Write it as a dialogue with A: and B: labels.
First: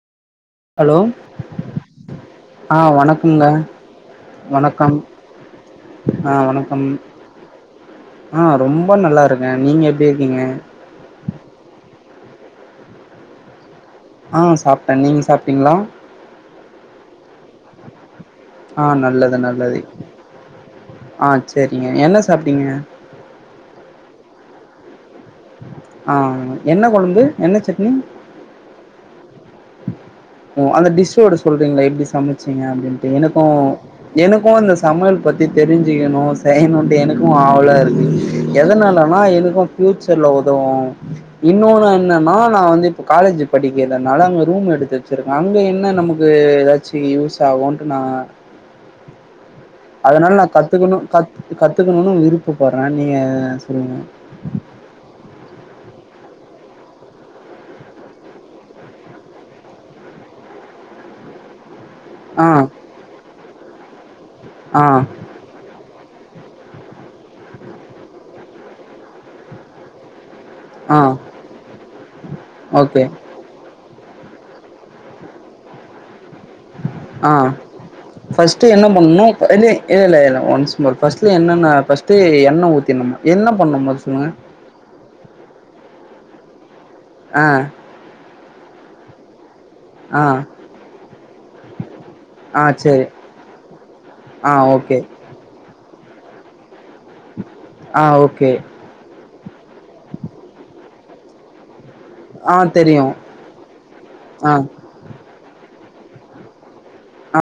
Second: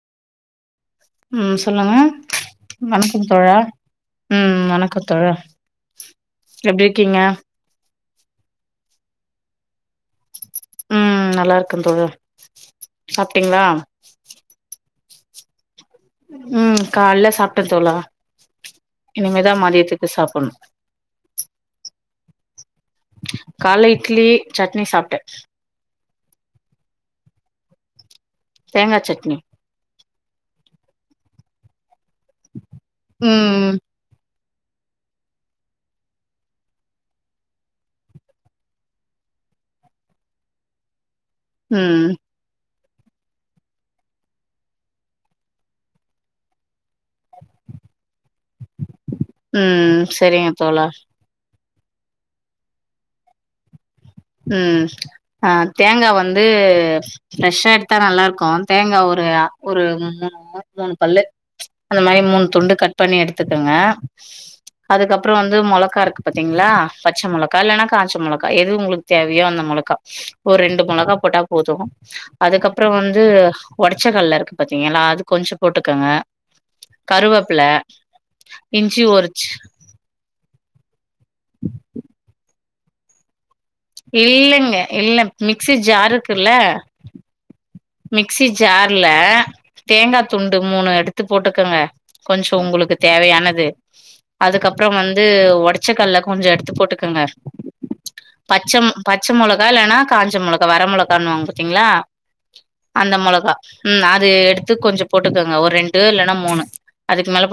A: hello
B: ம் சொல்லுங்க
A: அ
B: வணக்கம்
A: வணக்கும்ங்க
B: தோழா ம்
A: வணக்கம்
B: தோழா
A: அ
B: எப்டி
A: வணக்கம்
B: இருக்கீங்க
A: அ ரொம்ப நல்லாருக்க நீங்க எப்டி இருக்கீங்க
B: ம் நல்லாருக்கு தோழ சாப்ட்டீங்ளா
A: ஆ சாப்ட்ட நீங்க சாப்ட்டீங்ளா
B: ம் கால்ல சாப்ட்ட தோழா
A: ஆ
B: இனிமேதா மதியத்துக்கு சாப்புட்ணு
A: அ செரிங்க என்ன சாப்ட்டீங்க
B: கால்ல இட்லி சட்னி சாப்ட்ட
A: ஆ என்ன கொழம்பு என்ன சட்னி
B: தேங்கா சட்னி
A: ஒ அந்த டிஷ்வோட சொல்றீங்ளா எப்டி சமச்சீங்க அப்டின்ட்டு எனக்கு
B: ம்
A: எனக்கு இந்த சமயல் பத்தி தெரிஞ்சுக்கணு செயணுன்ட்டு எனுக்கு ஆவளா இருக்கு எதனாலனா எனுக்கு ஃப்யூச்சர்ல ஒதவு இன்னொன
B: ம்
A: என்னனா நா வந்து இப்ப காலேஜ் படிக்கற்தனால அங்க ரூம் எடுத்து சிருக்க அங்க என்ன நமுக்கு எதாச்சி யூஸ் ஆவுன்ட்டு நா
B: ம்
A: அதனால் நா
B: செரிங்க தோழா
A: கத்துக்குணு கத் கத்துக்குணுனு விருப்புப்பறே நீங்க சொல்லுங்க
B: ம் ஆ தேங்கா வந்து ஃப்ரெஷ்ஷா எடுத்தா நல்லார்க்கு தேங்கா ஒரு ஆ ஒரு முண்ணோ மூணு பல்லு அந்ந மாயி
A: ஆ
B: மூண் துண்டு கட் பண்ணி எடுத்துக்குங்க
A: ஆ
B: அதுக்கப் ப்றோ வந்து மொளக்கா இருக்கு பாத்தீங்ளா பச்சு மொளக்கா இல்லன்னா கான்ச்சு மொளக்கா எது உங்ளுக் தேவையோ அந்த மொளக்கா ஒர் ரெண்டு
A: ஆ
B: மொளகா போட்டா போது அதுக்கப்றோ
A: ஓகே
B: வந்து உடைச்சக்கல்ல இர்க்கு பாத்தீங்கல்லா அது கொஞ்சு போட்டுக்கங்க
A: ஆ
B: கருவேப்பில
A: ஃபஸ்ட்டு என்ன
B: இஞ்சி
A: பண்ணனு
B: ஒரு
A: எனே இல்லல்ல என்ன வன்ஸ் மோர் பஸ்ட்டுல என்னன்ன பஸ்ட்டே எண்ண ஊத்திர்னுமா என்ன பண்ணுமோது
B: இல்லங்க இல்ல மிக்சி ஜார் இக்குல்ல
A: ஆ
B: மிக்சி ஜார்ல தேங்கா
A: ஆ
B: துண்டு மூணு எடுத்து போட்டுக்கங்க கொஞ்சோ
A: ஆ
B: உங்ளுக்கு
A: சரி
B: தேவயானது
A: ஆ
B: அதுக்கப்றோ
A: ஓகே
B: வந்து ஒடச்ச கல்ல கொஞ்ச எடுத்து போட்டுக்குங்க
A: ஆ ஓகே
B: பச்சம் பச்ச மொளகா இல்லேன்னா காஞ்ச மொளகா வர மொளகானுவாங் பாத்தீங்ளா
A: ஆ தெரியும்
B: அந்த மொளகா உம் அது
A: ஆ
B: எடுத்து கொஞ்சு போட்டுக்குங்க ஒர் ரெண்டு இல்லன்னா மூணு அதுக்கு மேல